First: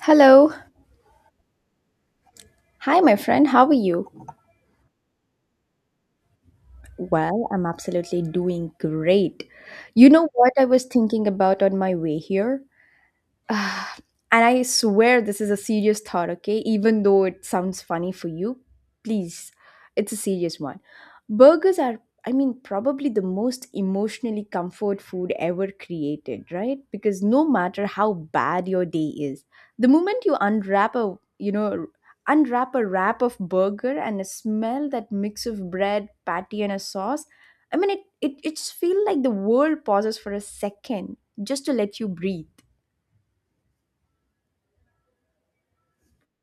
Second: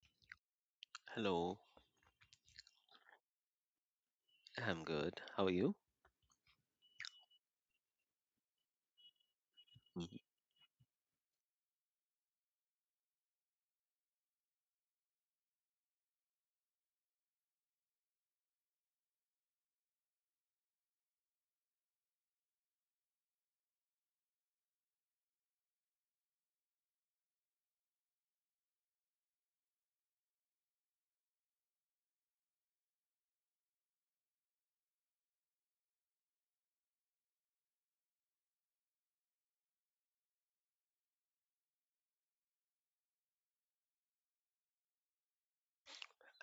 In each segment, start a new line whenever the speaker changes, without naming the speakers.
Hello.
Hello,
Hi, my friend. How are you?
I'm good. How are you?
Well, I'm absolutely doing great. You
Mhm.
know what I was thinking about on my way here? Ah, and I swear this is a serious thought, okay? Even though it sounds funny for you, please, it's a serious one. Burgers are, probably the most emotionally comfort food ever created, right? Because no matter how bad your day is, the moment you unwrap a unwrap a wrap of burger and a smell that mix of bread, patty, and a sauce, it just feel like the world pauses for a second just to let you breathe.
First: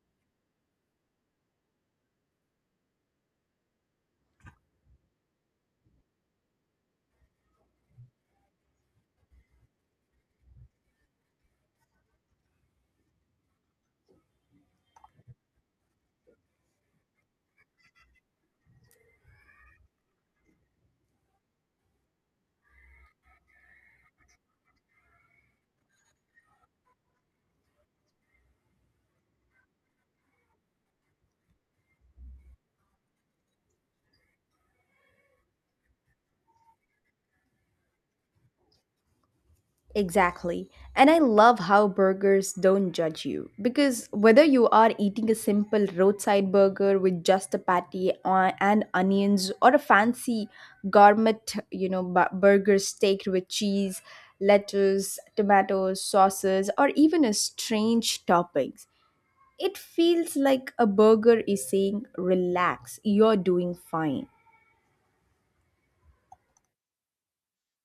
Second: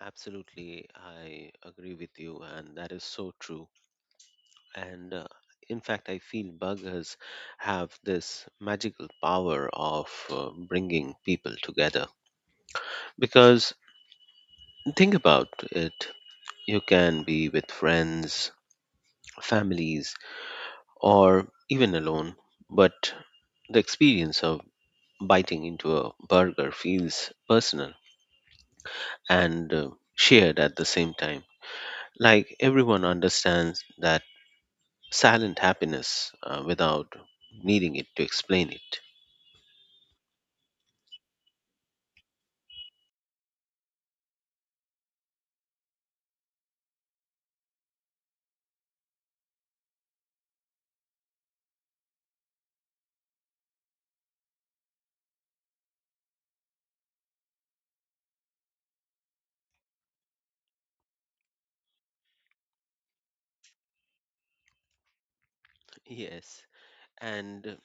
Absolutely, I agree with you, and that is so true. And In fact, I feel buggers have this magical power of bringing people together. Because think about it, you can be with friends, families, or even alone, but the experience of biting into a burger feels personal and shared at the same time. Like everyone understands that silent happiness without needing it to explain it.
Exactly. And I love how burgers don't judge you because whether you are eating a simple roadside burger with just a patty and onions or a fancy gourmet, burger steak with cheese, lettuce, tomatoes, sauces or even a strange toppings, it feels like a burger is saying relax, you're doing fine.
Yes, and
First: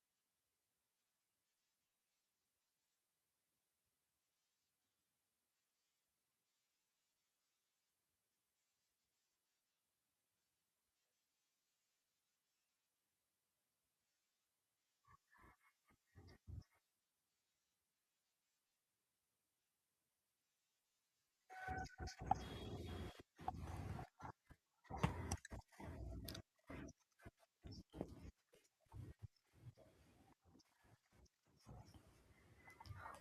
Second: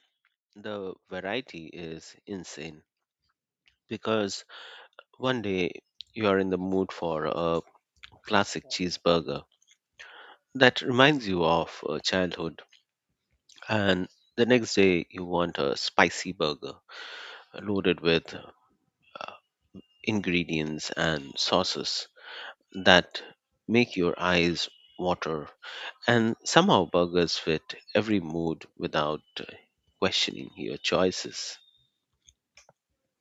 the variety is insane because one day you are in the mood for a classic cheeseburger that reminds you of childhood, and the next day you want a spicy burger loaded with ingredients and sauces. That make your eyes water, and somehow burgers fit every mood without questioning your choices.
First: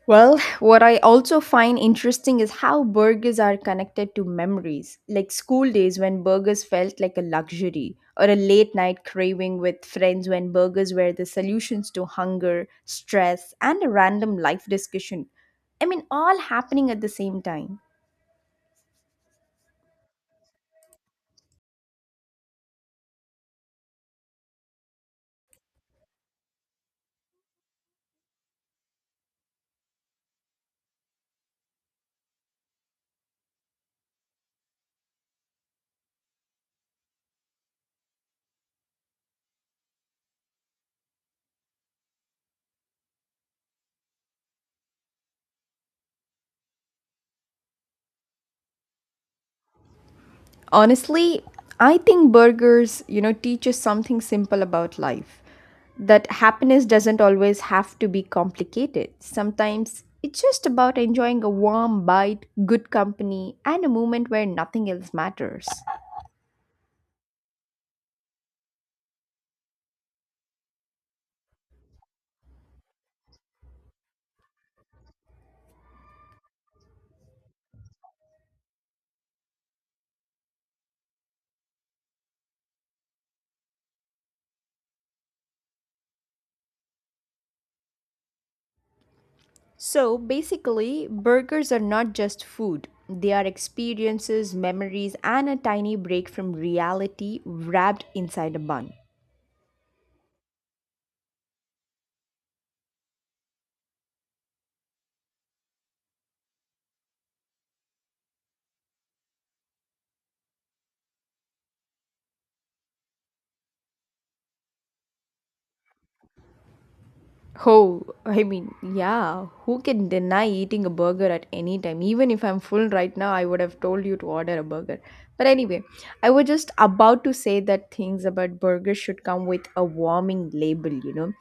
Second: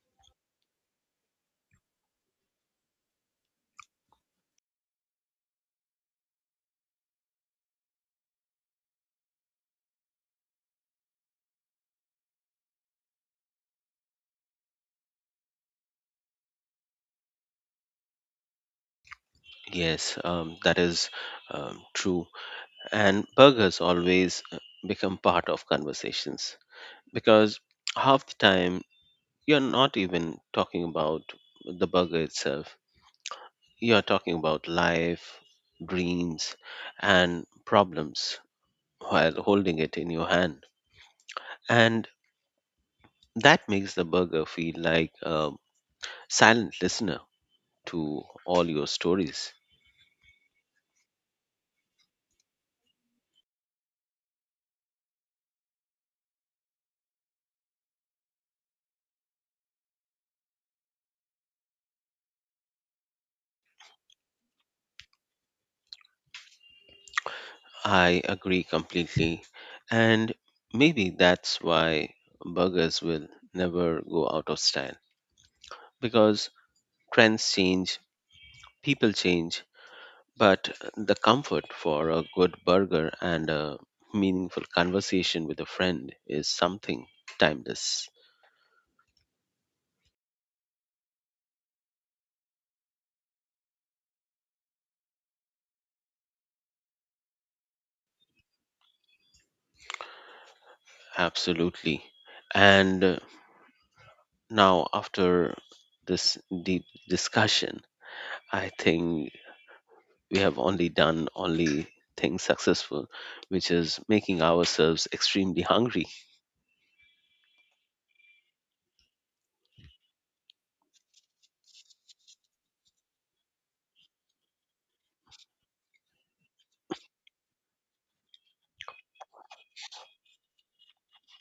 Well, what I also find interesting is how burgers are connected to memories, like school days when burgers felt like a luxury, or a late night craving with friends when burgers were the solutions to hunger, stress, and a random life discussion. All happening at the same time.
Yes, that is true. And burgers always become part of conversations because half the time you're not even talking about the burger itself. You're talking about life, dreams, and problems while holding it in your hand. And that makes the burger feel like a silent listener to all your stories.
Honestly, I think burgers, teach us something simple about life. That happiness doesn't always have to be complicated. Sometimes it's just about enjoying a warm bite, good company, and a moment where nothing else matters.
I agree completely. And maybe that's why burgers will never go out of style because trends change, people change, but the comfort for a good burger and a meaningful conversation with a friend is something timeless.
So basically, burgers are not just food. They are experiences, memories, and a tiny break from reality wrapped inside a bun.
Absolutely. And Now, after this deep discussion, I think we have only done only thing successful, which is making ourselves extremely hungry.
Oh, yeah, who can deny eating a burger at any time? Even if I'm full right now, I would have told you to order a burger. But anyway, I was just about to say that things about burgers should come with a warming label,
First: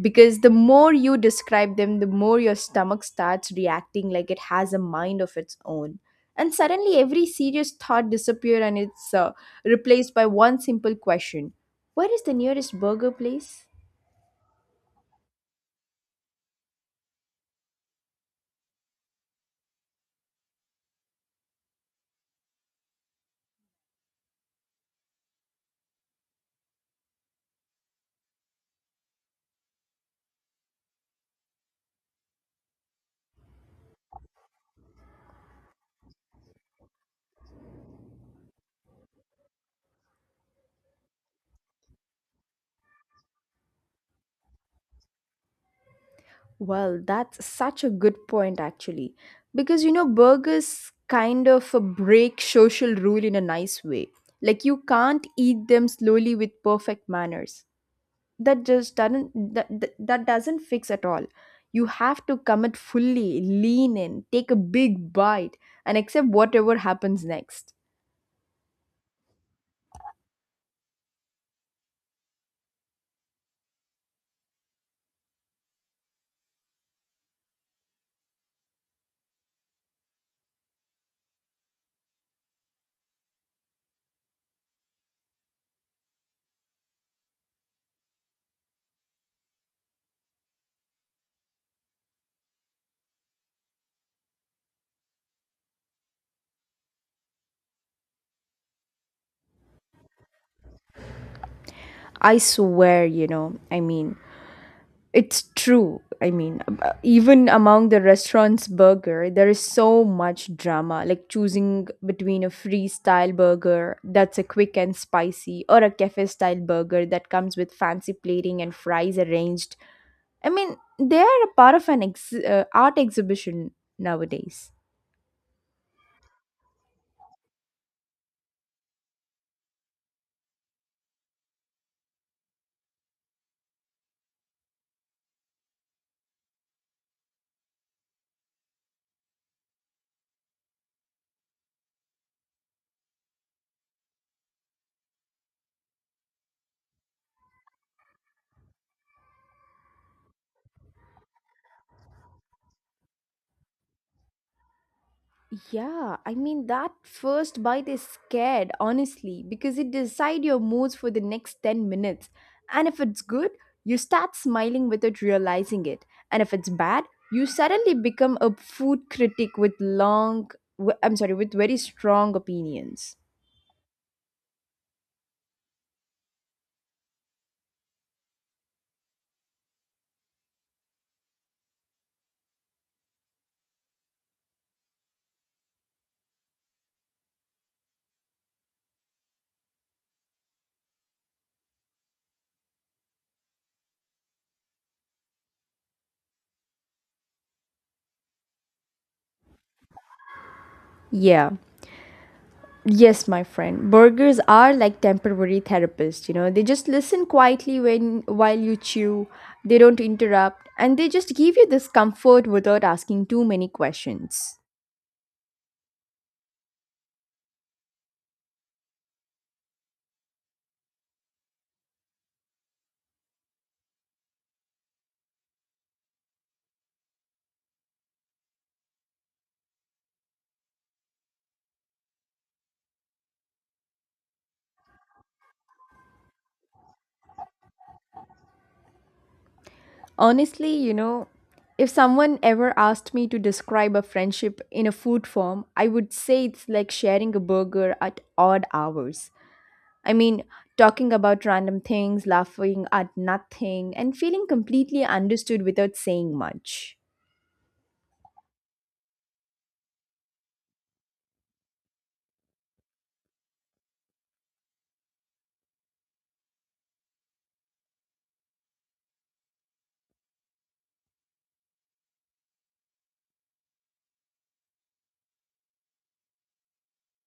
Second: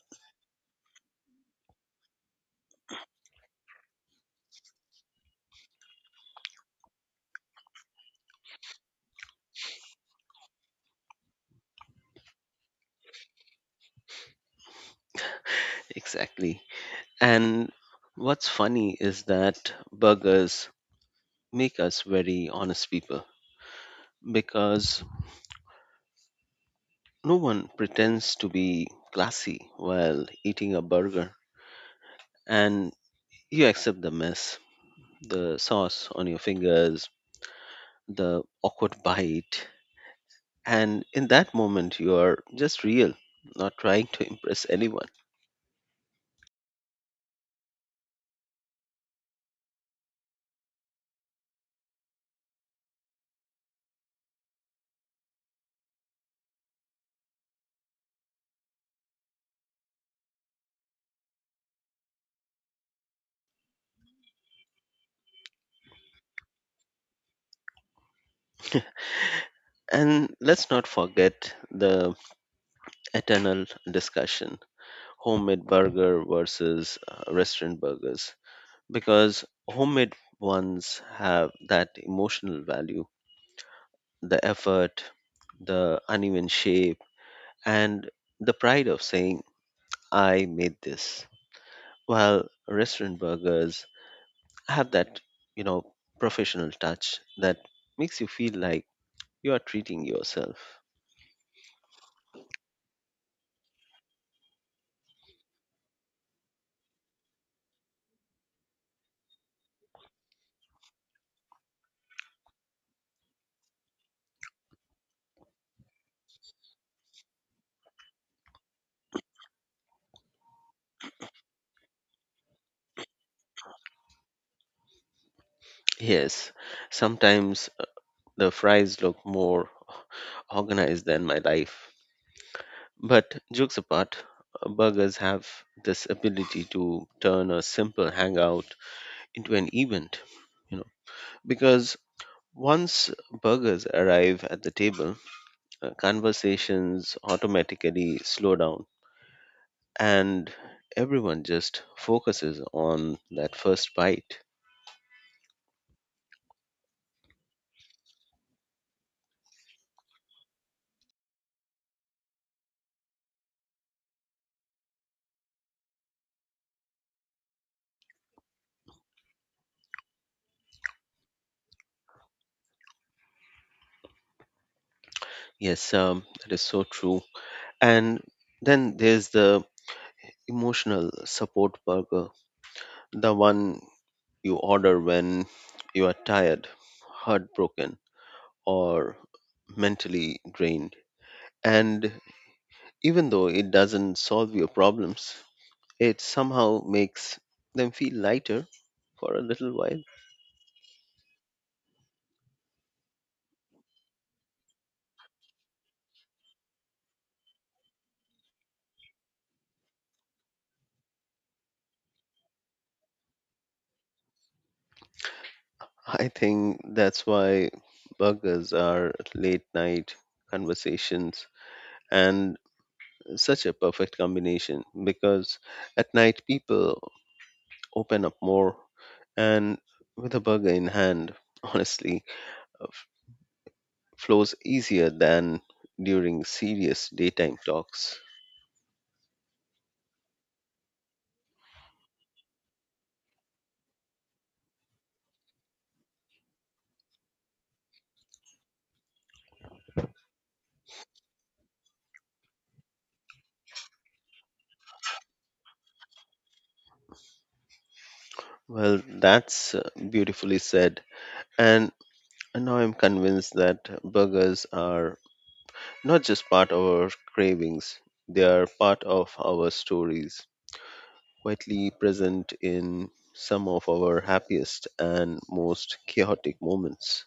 because the more you describe them, the more your stomach starts reacting like it has a mind of its own. And suddenly every serious thought disappears and it's replaced by one simple question. Where is the nearest burger place?
Exactly. And what's funny is that burgers make us very honest people because no one pretends to be classy while eating a burger and you accept the mess, the sauce on your fingers, the awkward bite, and in that moment, you are just real, not trying to impress anyone.
Well, that's such a good point, actually. Because, burgers kind of a break social rule in a nice way. Like, you can't eat them slowly with perfect manners. That just doesn't, that, that, that doesn't fix at all. You have to commit fully, lean in, take a big bite, and accept whatever happens next.
And let's not forget the eternal discussion homemade burger versus restaurant burgers, because homemade ones have that emotional value, the effort, the uneven shape, and the pride of saying, I made this. While restaurant burgers have that, you know, professional touch that makes you feel like you are treating yourself.
I swear, it's true. Even among the restaurant's burger, there is so much drama, like choosing between a freestyle burger that's a quick and spicy or a cafe style burger that comes with fancy plating and fries arranged. I mean, they are a part of an art exhibition nowadays.
Yes, sometimes the fries look more organized than my life. But jokes apart, burgers have this ability to turn a simple hangout into an event, you know, because once burgers arrive at the table, conversations automatically slow down and everyone just focuses on that first bite.
Yeah, I mean that first bite is scared, honestly, because it decide your moods for the next 10 minutes. And if it's good, you start smiling without realizing it. And if it's bad, you suddenly become a food critic with I'm sorry, with very strong opinions.
Yes, that is so true. And then there's the emotional support burger, the one you order when you are tired, heartbroken, or mentally drained. And even though it doesn't solve your problems, it somehow makes them feel lighter for a little while.
Yeah. Yes, my friend. Burgers are like temporary therapists, you know. They just listen quietly when while you chew. They don't interrupt and they just give you this comfort without asking too many questions.
I think that's why burgers are late night conversations and such a perfect combination because at night people open up more, and with a burger in hand, honestly, uh, f- flows easier than during serious daytime talks.
Honestly, you know, if someone ever asked me to describe a friendship in a food form, I would say it's like sharing a burger at odd hours. I mean, talking about random things, laughing at nothing, and feeling completely understood without saying much.
Well, that's beautifully said. And now I'm convinced that burgers are not just part of our cravings, they are part of our stories, quietly present in some of our happiest and most chaotic moments.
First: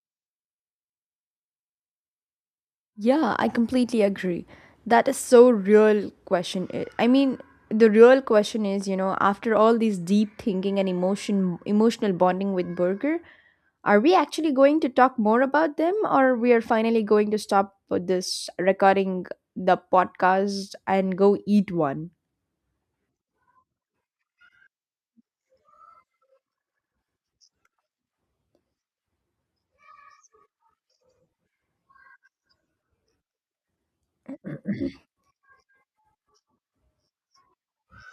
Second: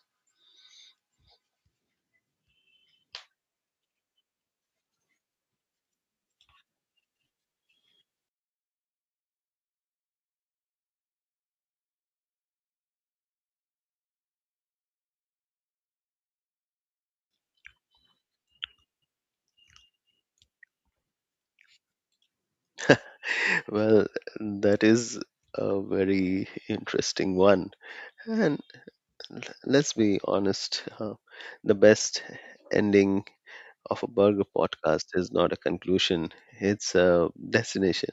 Yeah, I completely agree. That is so real question. The real question is, you know, after all these deep thinking and emotional bonding with Burger, are we actually going to talk more about them or we are finally going to stop with this recording the podcast and go eat one?
Well, that is a very interesting one. And let's be honest, the best ending of a burger podcast is not a conclusion, it's a destination.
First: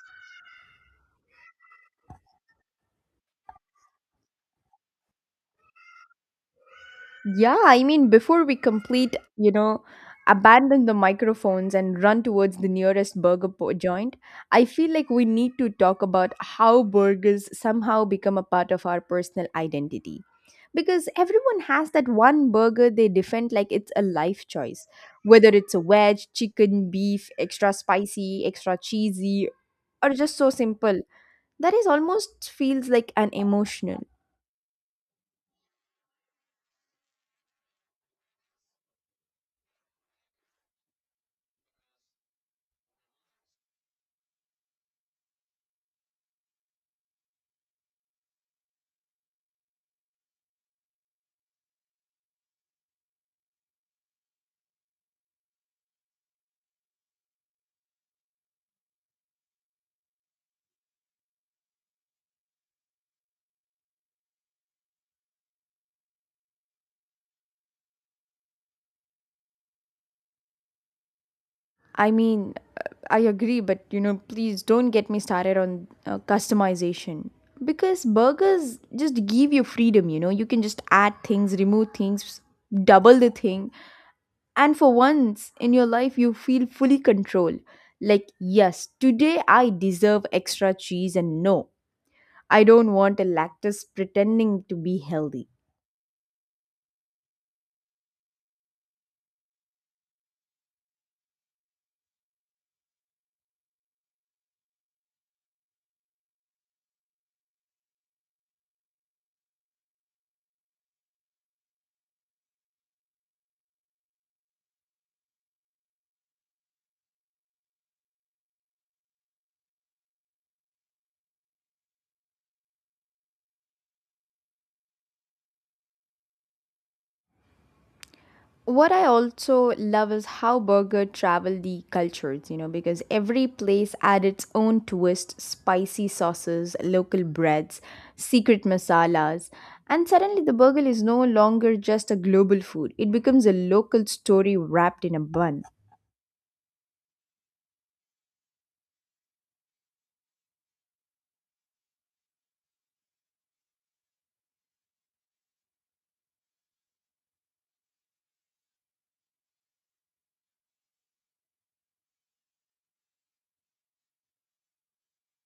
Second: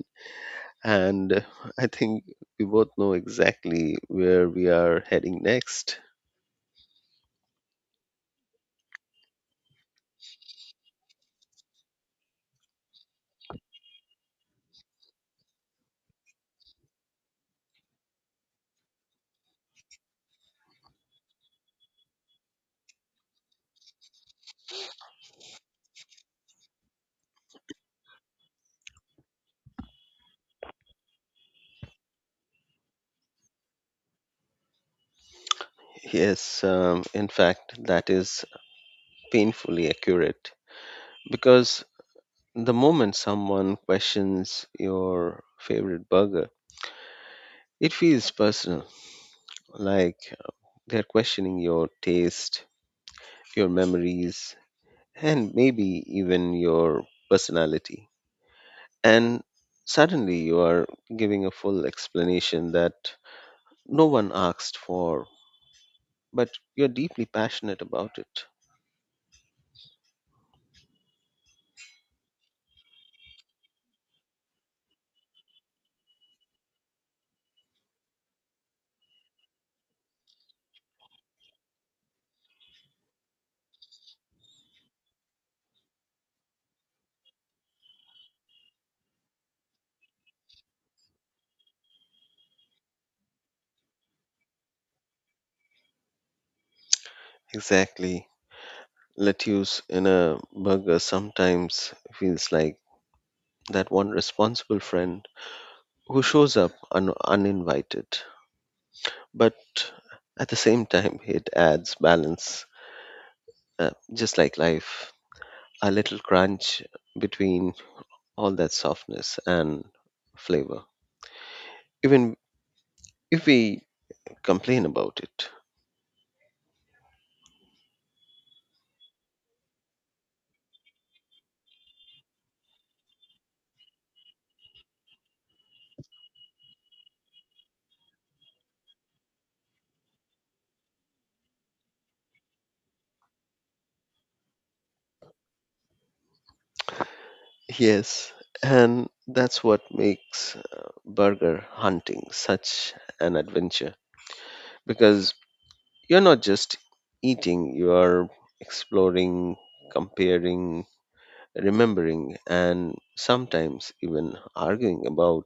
And I think we both know exactly where we are heading next.
Yeah, I mean, before we complete, abandon the microphones and run towards the nearest joint, I feel like we need to talk about how burgers somehow become a part of our personal identity. Because everyone has that one burger they defend like it's a life choice, whether it's a wedge, chicken, beef, extra spicy, extra cheesy, or just so simple. That is almost feels like an emotional.
Yes, in fact, that is painfully accurate because the moment someone questions your favorite burger, it feels personal. Like they're questioning your taste, your memories, and maybe even your personality. And suddenly you are giving a full explanation that no one asked for, but you're deeply passionate about it.
I mean, I agree, but you know, please don't get me started on customization. Because burgers just give you freedom, you know, you can just add things, remove things, double the thing. And for once in your life, you feel fully control. Like, yes, today I deserve extra cheese, and no, I don't want a lactose pretending to be healthy.
Exactly. Lettuce in a burger sometimes feels like that one responsible friend who shows up uninvited, but at the same time, it adds balance just like life, a little crunch between all that softness and flavor, even if we complain about it.
What I also love is how burger travel the cultures, you know, because every place had its own twist, spicy sauces, local breads, secret masalas, and suddenly the burger is no longer just a global food. It becomes a local story wrapped in a bun.
Yes, and that's what makes burger hunting such an adventure because you're not just eating, you are exploring, comparing, remembering, and sometimes even arguing about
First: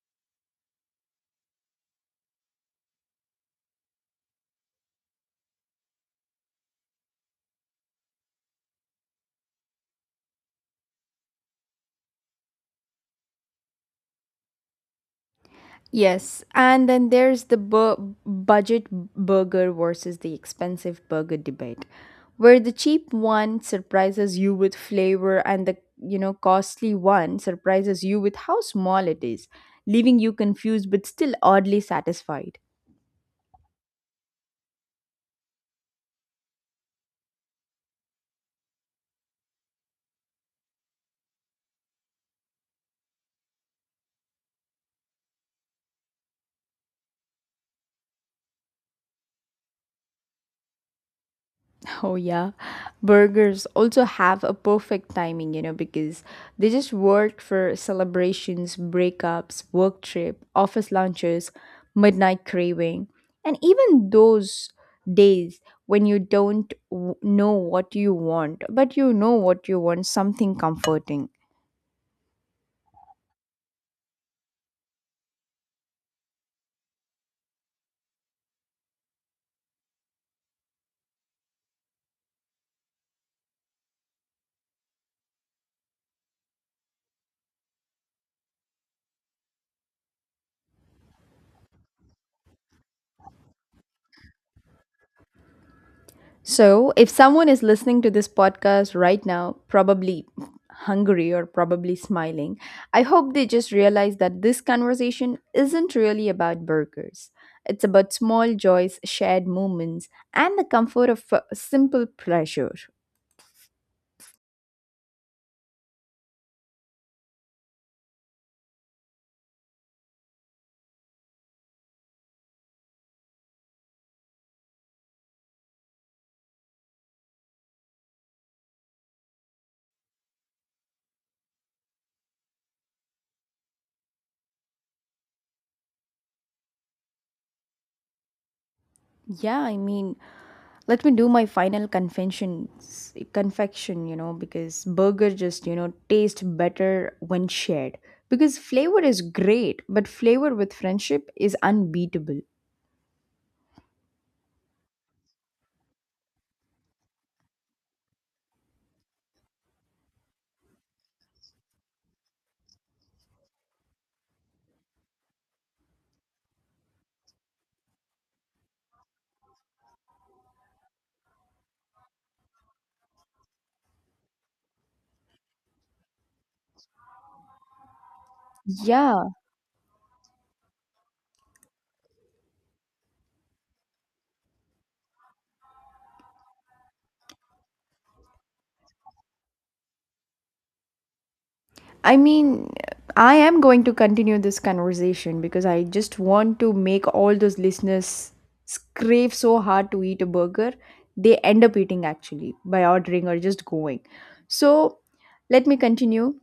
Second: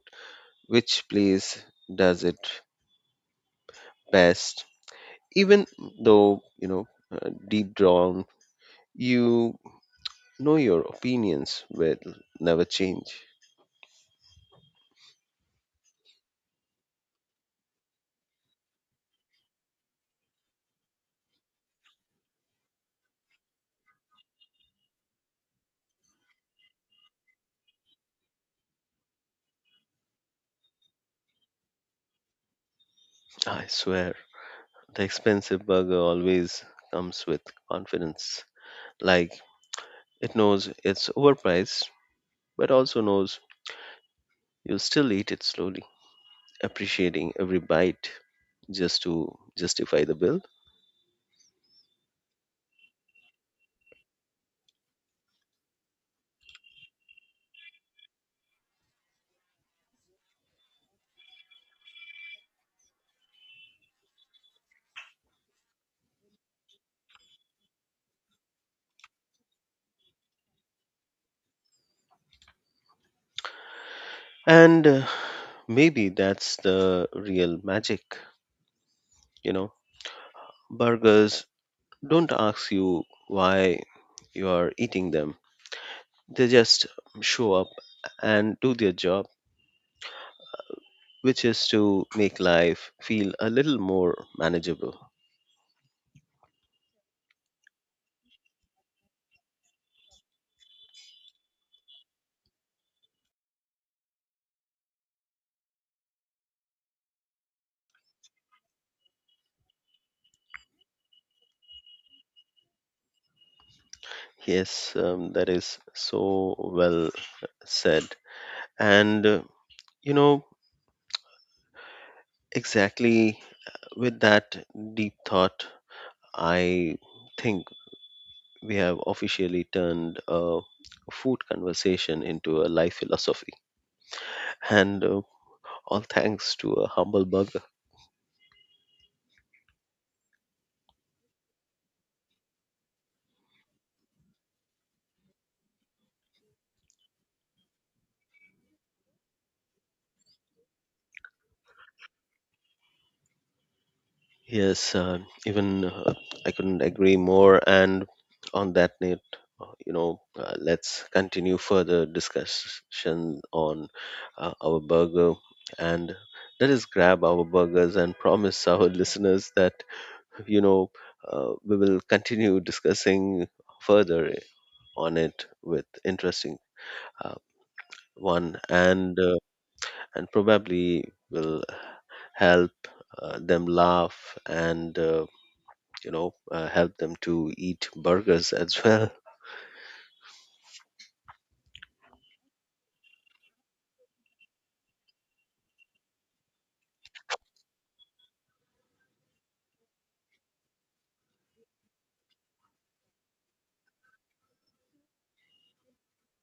which place does it best even though deep down you know your opinions will never change.
Yes, and then there's the budget burger versus the expensive burger debate, where the cheap one surprises you with flavor and the you know costly one surprises you with how small it is, leaving you confused but still oddly satisfied.
I swear the expensive burger always comes with confidence, like it knows it's overpriced but also knows you'll still eat it slowly, appreciating every bite just to justify the bill.
Oh, yeah. Burgers also have a perfect timing, you know, because they just work for celebrations, breakups, work trip, office lunches, midnight craving, and even those days when you don't know what you want, but you know what you want something comforting.
And Maybe that's the real magic, you know, burgers don't ask you why you are eating them. They just show up and do their job, which is to make life feel a little more manageable.
So, if someone is listening to this podcast right now, probably hungry or probably smiling, I hope they just realize that this conversation isn't really about burgers. It's about small joys, shared moments, and the comfort of simple pleasure.
Yes, that is so well said. And, you know, exactly with that deep thought, I think we have officially turned a food conversation into a life philosophy. And All thanks to a humble burger.
Yeah, I mean, let me do my final confection, you know, because burger just, you know, taste better when shared. Because flavor is great, but flavor with friendship is unbeatable.
Yes, even I couldn't agree more. And on that note, let's continue further discussion on our burger. And let us grab our burgers and promise our listeners that, you know, we will continue discussing further on it with interesting uh, one and
Yeah,
uh, and probably will help them laugh and help them to eat burgers as well.
I mean, I am going to continue this conversation because I just want to make all those listeners crave so hard to eat a burger, they end up eating actually by ordering or just going. So, let me continue.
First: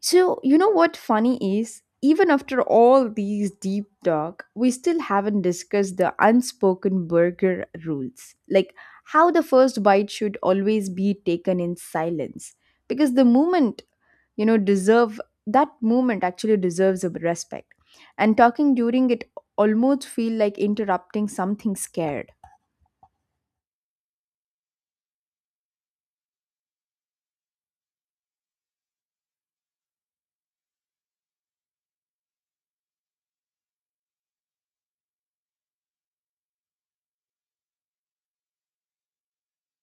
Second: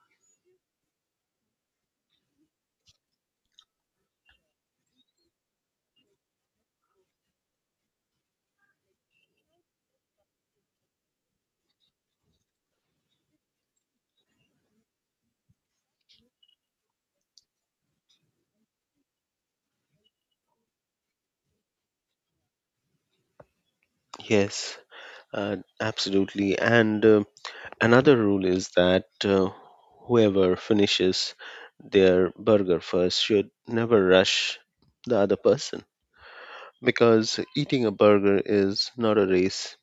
So, you know what funny is? Even after all these deep talk, we still haven't discussed the unspoken burger rules. Like how the first bite should always be taken in silence because the moment you know deserve that movement actually deserves a respect and talking during it almost feel like interrupting something scared.
yes Absolutely. And Another rule is that whoever finishes their burger first should never rush the other person because eating a burger is not a race,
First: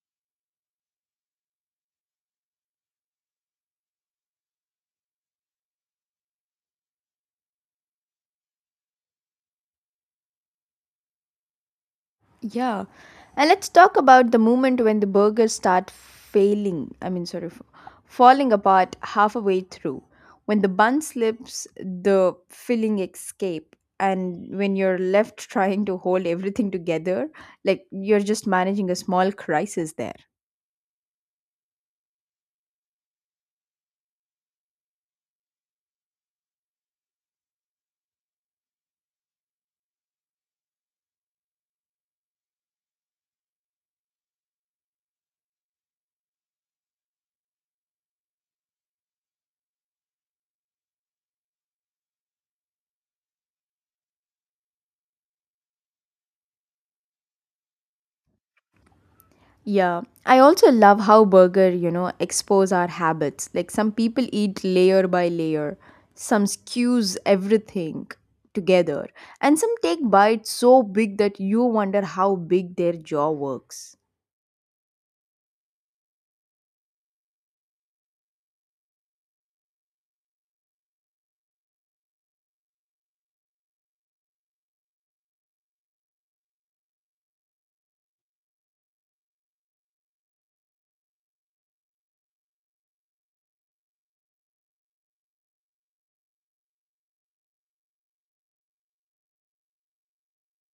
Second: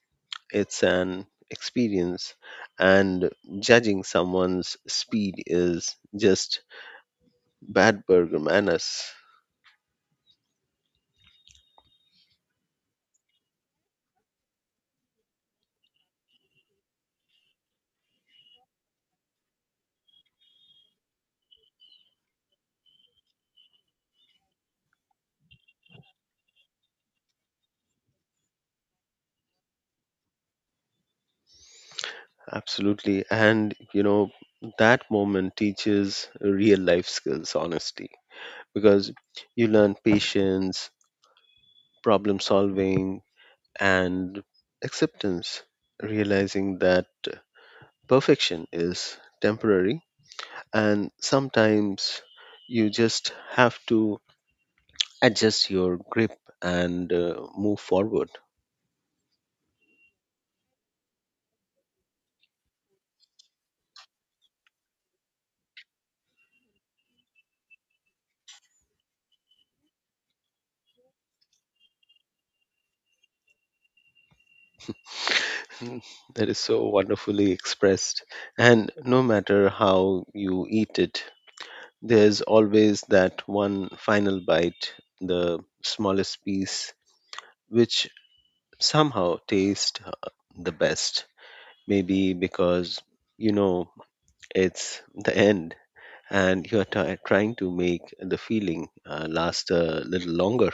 it's an experience, and judging someone's speed is just bad burger manners.
Yeah. And let's talk about the moment when the burgers start failing. Falling apart halfway through. When the bun slips, the filling escape. And when you're left trying to hold everything together, like you're just managing a small crisis there.
Absolutely. And, you know, that moment teaches real life skills, honesty, because you learn patience, problem solving, and acceptance, realizing that perfection is temporary. And sometimes you just have to adjust your grip and move forward.
Yeah, I also love how burger, you know, expose our habits. Like some people eat layer by layer, some skews everything together, and some take bites so big that you wonder how big their jaw works.
Mm, that is so wonderfully expressed. And no matter how you eat it, there's always that one final bite, the smallest piece, which somehow tastes the best. Maybe because you know it's the end and you're trying to make the feeling last a little longer.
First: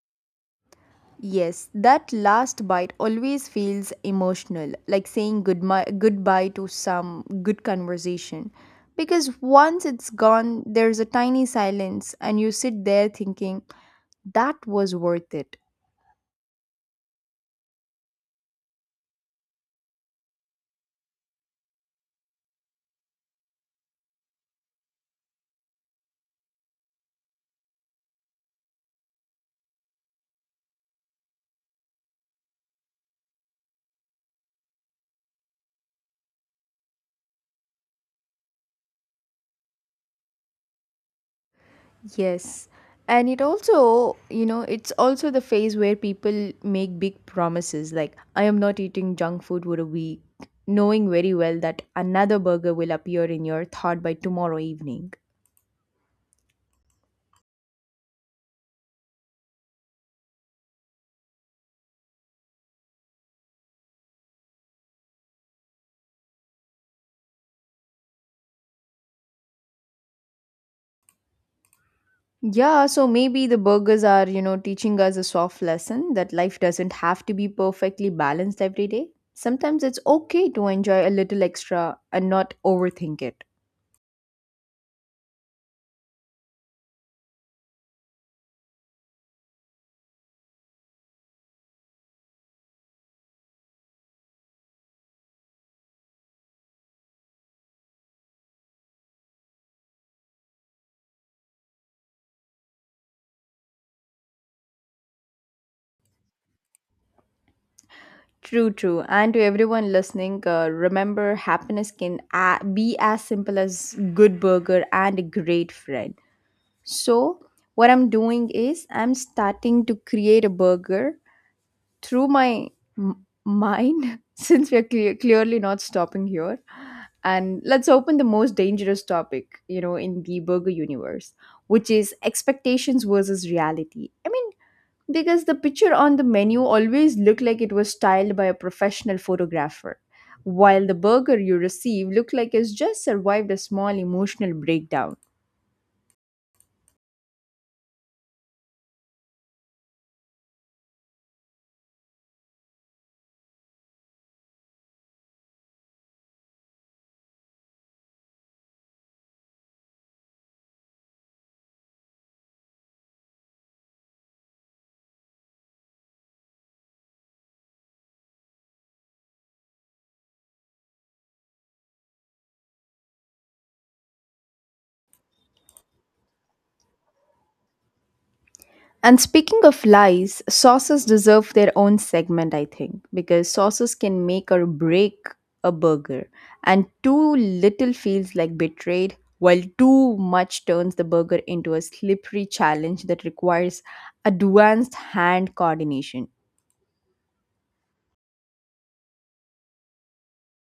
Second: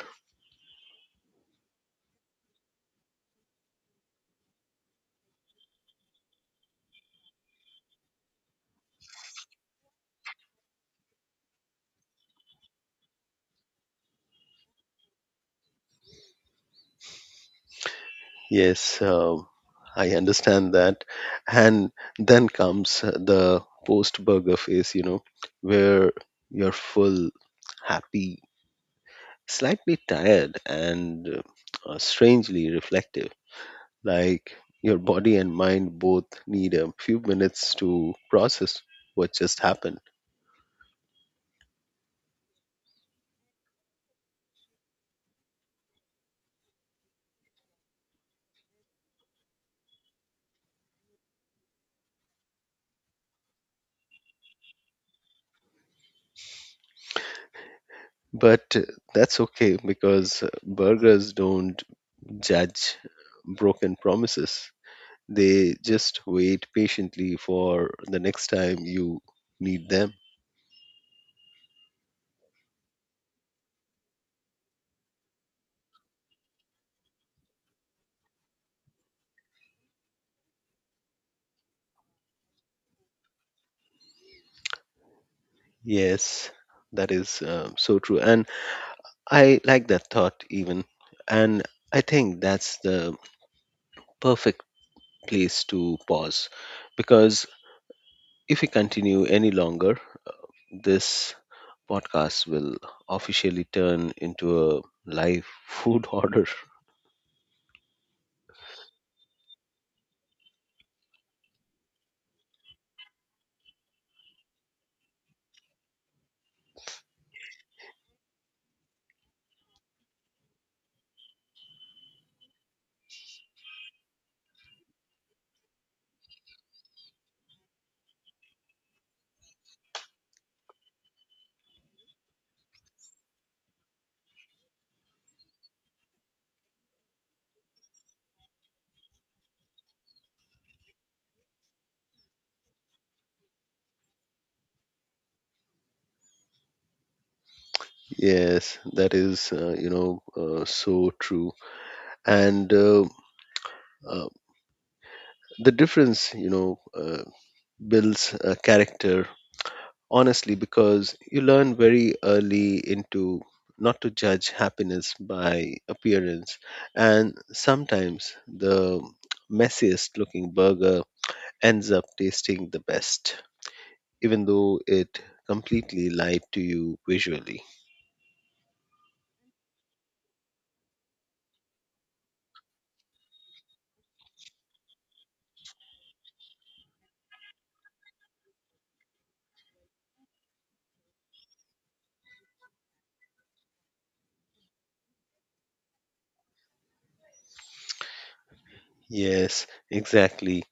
Yes, that last bite always feels emotional, like saying goodbye to some good conversation. Because once it's gone, there's a tiny silence and you sit there thinking that was worth it.
Yes, uh, I understand that. And then comes the post burger phase, you know, where you're full, happy, slightly tired and strangely reflective, like your body and mind both need a few minutes to process what just happened.
Yes. And it also, you know, it's also the phase where people make big promises like, I am not eating junk food for a week, knowing very well that another burger will appear in your thought by tomorrow evening.
But that's okay because burgers don't judge broken promises, they just wait patiently for the next time you need them.
Yeah, so maybe the burgers are, you know, teaching us a soft lesson that life doesn't have to be perfectly balanced every day. Sometimes it's okay to enjoy a little extra and not overthink it.
Yes, that is so true. And I like that thought even. And I think that's the perfect place to pause because if we continue any longer, this podcast will officially turn into a live food order.
True, true. And to everyone listening, remember happiness be as simple as good burger and a great friend. So, what I'm doing is I'm starting to create a burger through my mind since we're clearly not stopping here. And let's open the most dangerous topic, you know, in the burger universe, which is expectations versus reality. I mean, because the picture on the menu always looked like it was styled by a professional photographer while the burger you receive looked like it's just survived a small emotional breakdown.
Yes, that is, so true. And uh, the difference, builds a character honestly because you learn very early into not to judge happiness by appearance, and sometimes the messiest looking burger ends up tasting the best even though it completely lied to you visually.
And speaking of lies sauces deserve their own segment I think because sauces can make or break a burger and too little feels like betrayed while too much turns the burger into a slippery challenge that requires advanced hand coordination.
Yes, exactly.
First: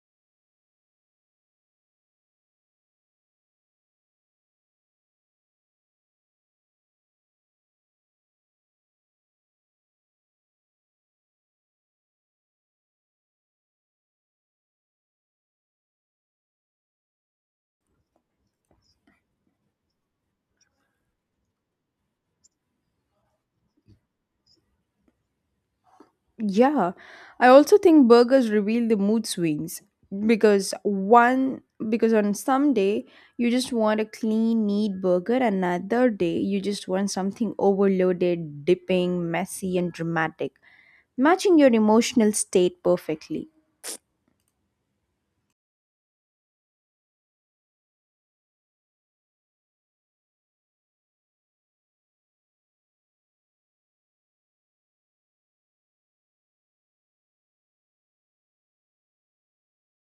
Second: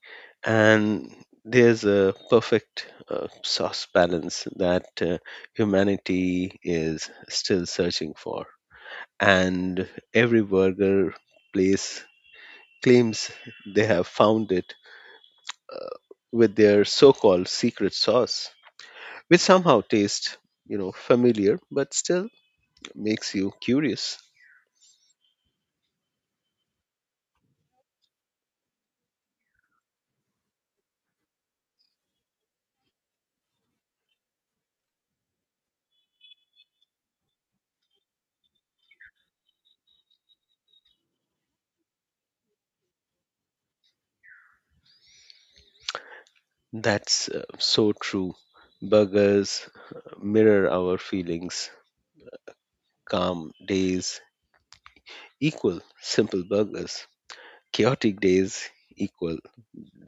And there's a perfect sauce balance that humanity is still searching for, and every burger place claims they have found it uh, with their so-called secret sauce which somehow tastes, you know, familiar but still makes you curious.
Yeah, I also think burgers reveal the mood swings because one because on some day you just want a clean, neat burger, another day you just want something overloaded, dipping, messy, and dramatic, matching your emotional state perfectly.
That's so true. Burgers mirror our feelings. Calm days equal simple burgers, chaotic days equal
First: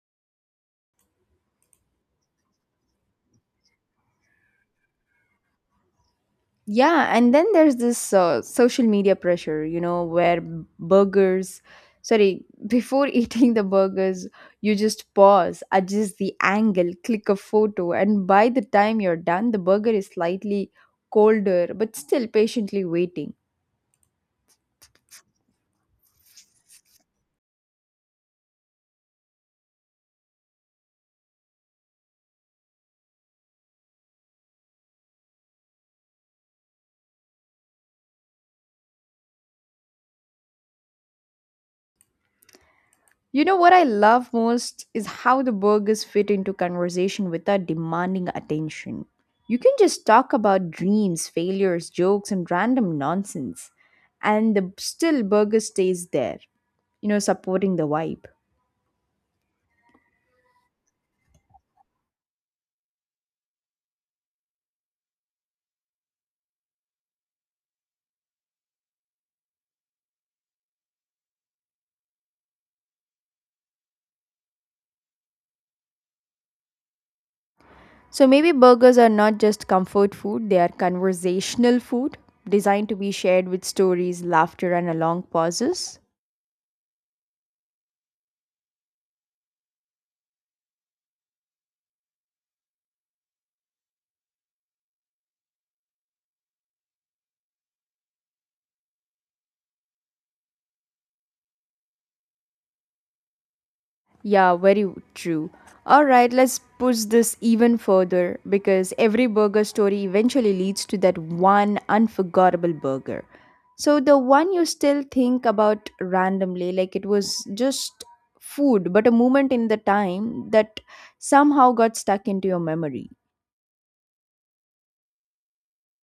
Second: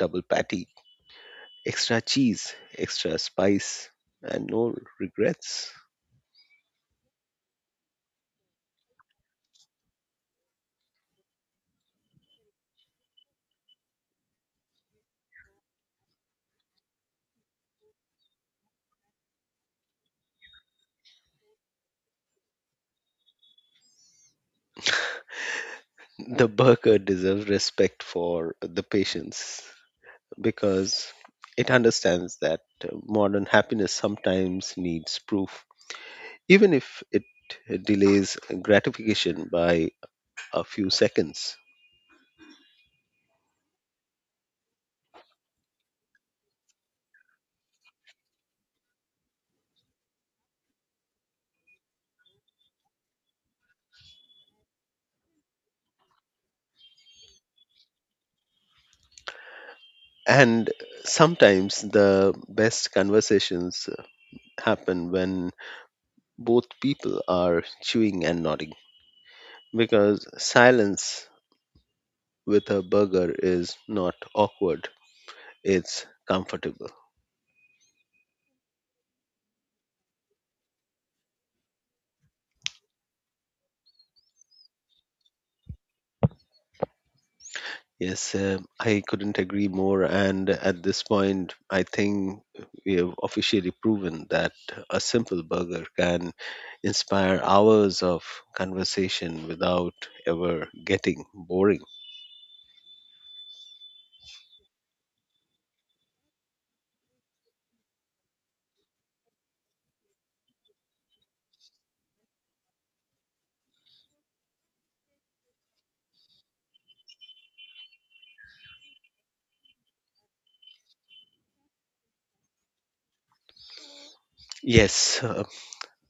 double patty, extra cheese, extra spice, and no regrets.
Yeah, and then there's this social media pressure, you know, where burgers, sorry, before eating the burgers, you just pause, adjust the angle, click a photo, and by the time you're done, the burger is slightly colder, but still patiently waiting.
The burqa deserves respect for the patience because it understands that modern happiness sometimes needs proof, even if it delays gratification by a few seconds.
You know what I love most is how the burgers fit into conversation without demanding attention. You can just talk about dreams, failures, jokes, and random nonsense, and the still burger stays there, supporting the vibe.
And sometimes the best conversations happen when both people are chewing and nodding because silence with a burger is not awkward, it's comfortable.
So maybe burgers are not just comfort food, they are conversational food designed to be shared with stories, laughter, and a long pauses.
Yes, I couldn't agree more. And at this point, I think we have officially proven that a simple burger can inspire hours of conversation without ever getting boring.
Yeah, very true. All right, let's push this even further because every burger story eventually leads to that one unforgettable burger. So, the one you still think about randomly, like it was just food, but a moment in the time that somehow got stuck into your memory.
Yes, uh,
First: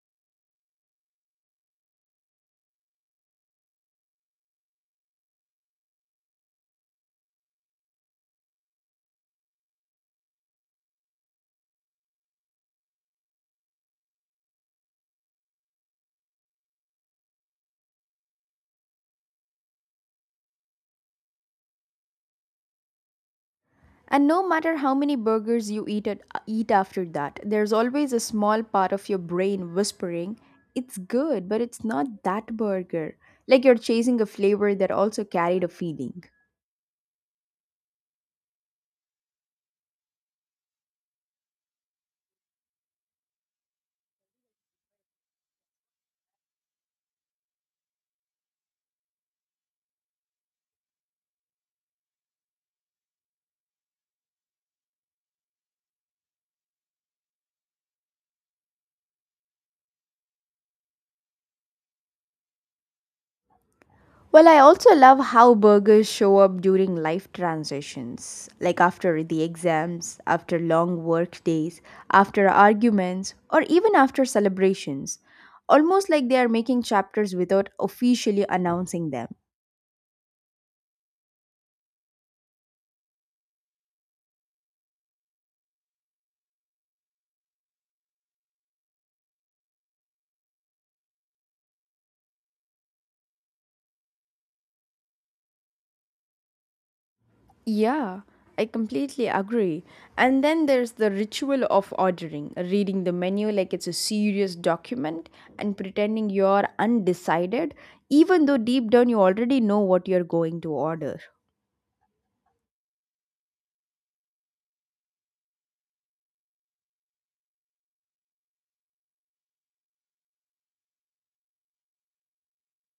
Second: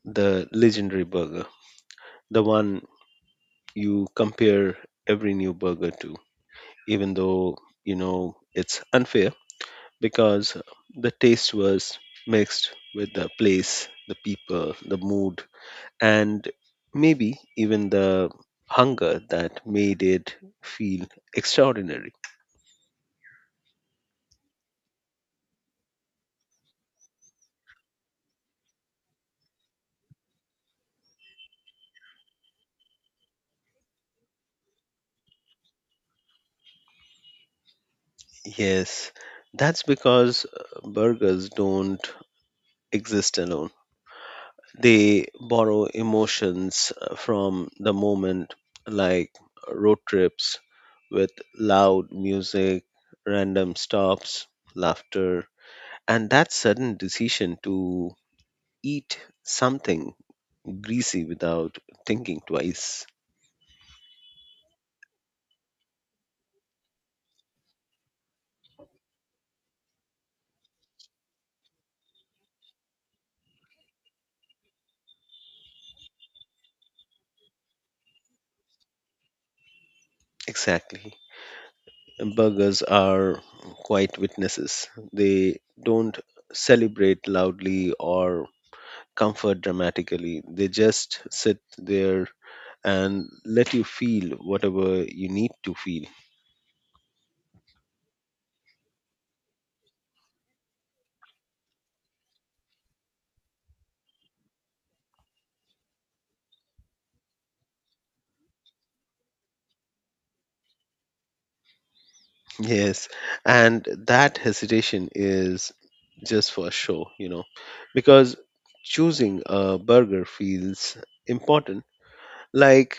the legendary burger, the one you compare every new burger to, even though you know it's unfair because the taste was mixed with the place, the people, the mood and maybe even the hunger that made it feel extraordinary.
And no matter how many burgers you eat after that, there's always a small part of your brain whispering, it's good, but it's not that burger. Like you're chasing a flavor that also carried a feeling.
Yes, that's because burgers don't exist alone. They borrow emotions from the moment, like road trips with loud music, random stops, laughter, and that sudden decision to eat something greasy without thinking twice.
Well, I also love how burgers show up during life transitions, like after the exams, after long work days, after arguments, or even after celebrations. Almost like they are making chapters without officially announcing them.
Exactly. Burgers are quiet witnesses. They don't celebrate loudly or comfort dramatically. They just sit there and let you feel whatever you need to feel.
Yeah, I completely agree. And then there's the ritual of ordering, reading the menu like it's a serious document and pretending you're undecided, even though deep down you already know what you're going to order.
Yes, and that hesitation is just for show, you know, because choosing a burger feels important, like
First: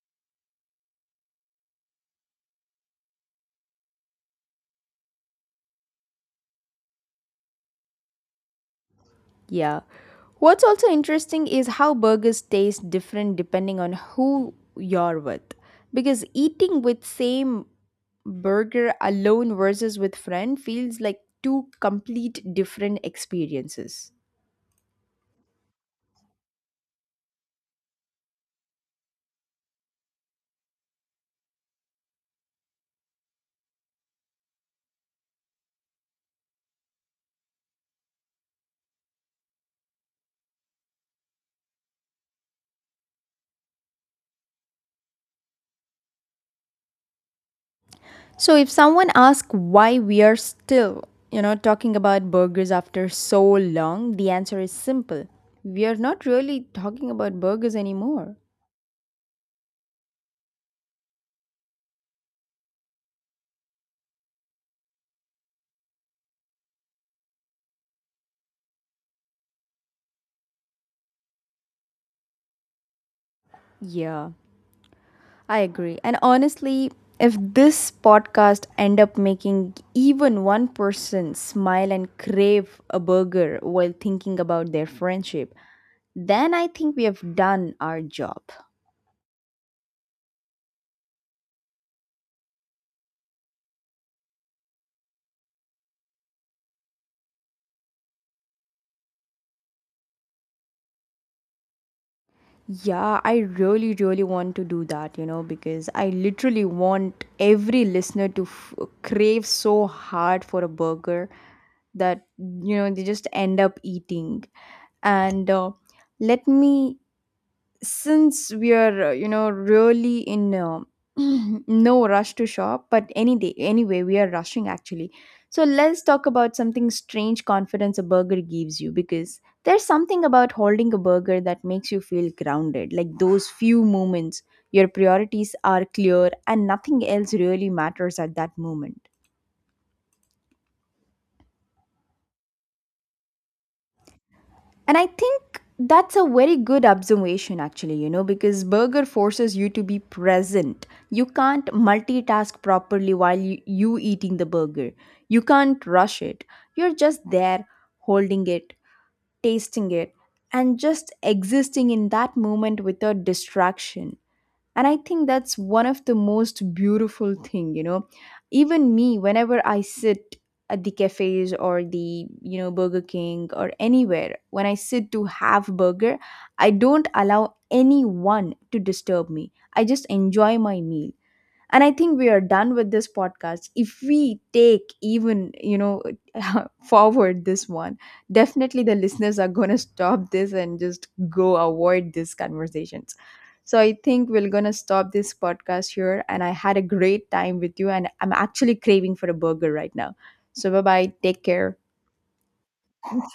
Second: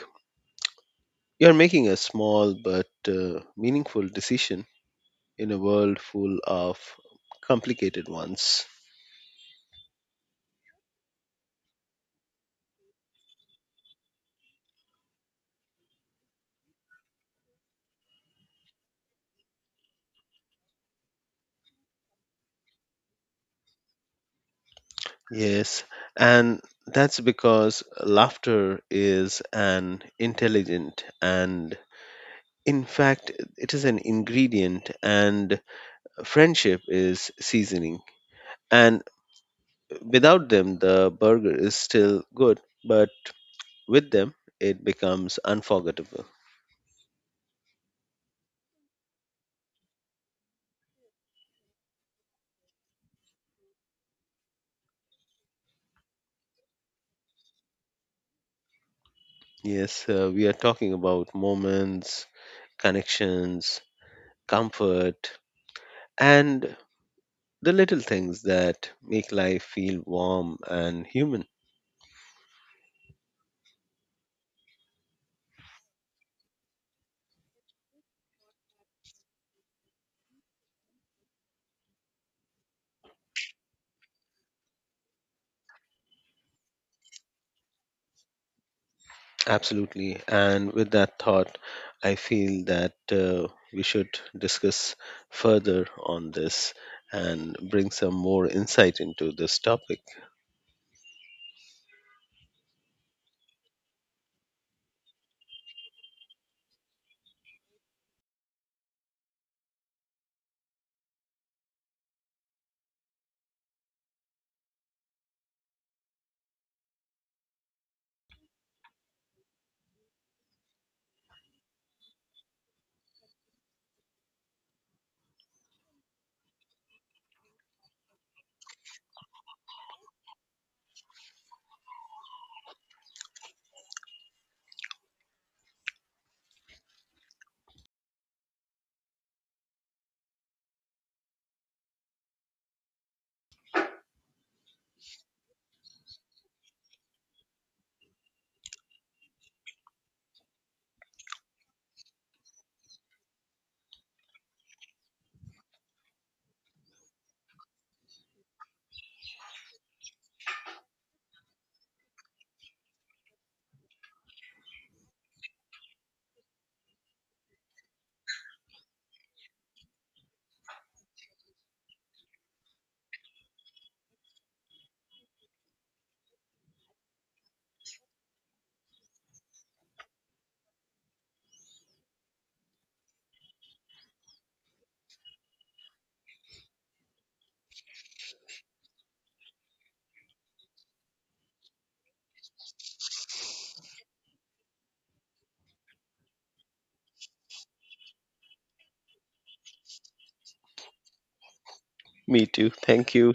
you're making a small but meaningful decision in a world full of complicated ones.
Yeah. What's also interesting is how burgers taste different depending on who you're with. Because eating with same burger alone versus with friend feels like two complete different experiences.
Yes, and that's because laughter is an intelligent and, in fact, it is an ingredient, and friendship is seasoning. And without them, the burger is still good, but with them, it becomes unforgettable.
So if someone asks why we are still, talking about burgers after so long, the answer is simple. We are not really talking about burgers anymore.
Yes, we are talking about moments, connections, comfort, and the little things that make life feel warm and human.
Yeah, I agree. And honestly, if this podcast end up making even one person smile and crave a burger while thinking about their friendship, then I think we have done our job.
Absolutely. And with that thought, I feel that we should discuss further on this and bring some more insight into this topic.
Yeah, I really, really want to do that, because I literally want every listener to crave so hard for a burger that, they just end up eating. And let me, since we are really in no rush to shop, but any day anyway we are rushing actually, so let's talk about something strange confidence a burger gives you because there's something about holding a burger that makes you feel grounded, like those few moments your priorities are clear and nothing else really matters at that moment. And I think that's a very good observation, actually, because burger forces you to be present. You can't multitask properly while you eating the burger. You can't rush it. You're just there, holding it, tasting it, and just existing in that moment without distraction. And I think that's one of the most beautiful thing. Even me, whenever I sit at the cafes or the Burger King or anywhere, when I sit to have burger, I don't allow anyone to disturb me. I just enjoy my meal. And I think we are done with this podcast if we take even forward this one. Definitely the listeners are going to stop this and just go avoid these conversations. So I think we're going to stop this podcast here, and I had a great time with you, and I'm actually craving for a burger right now. So bye bye, take care.
Me too. Thank you.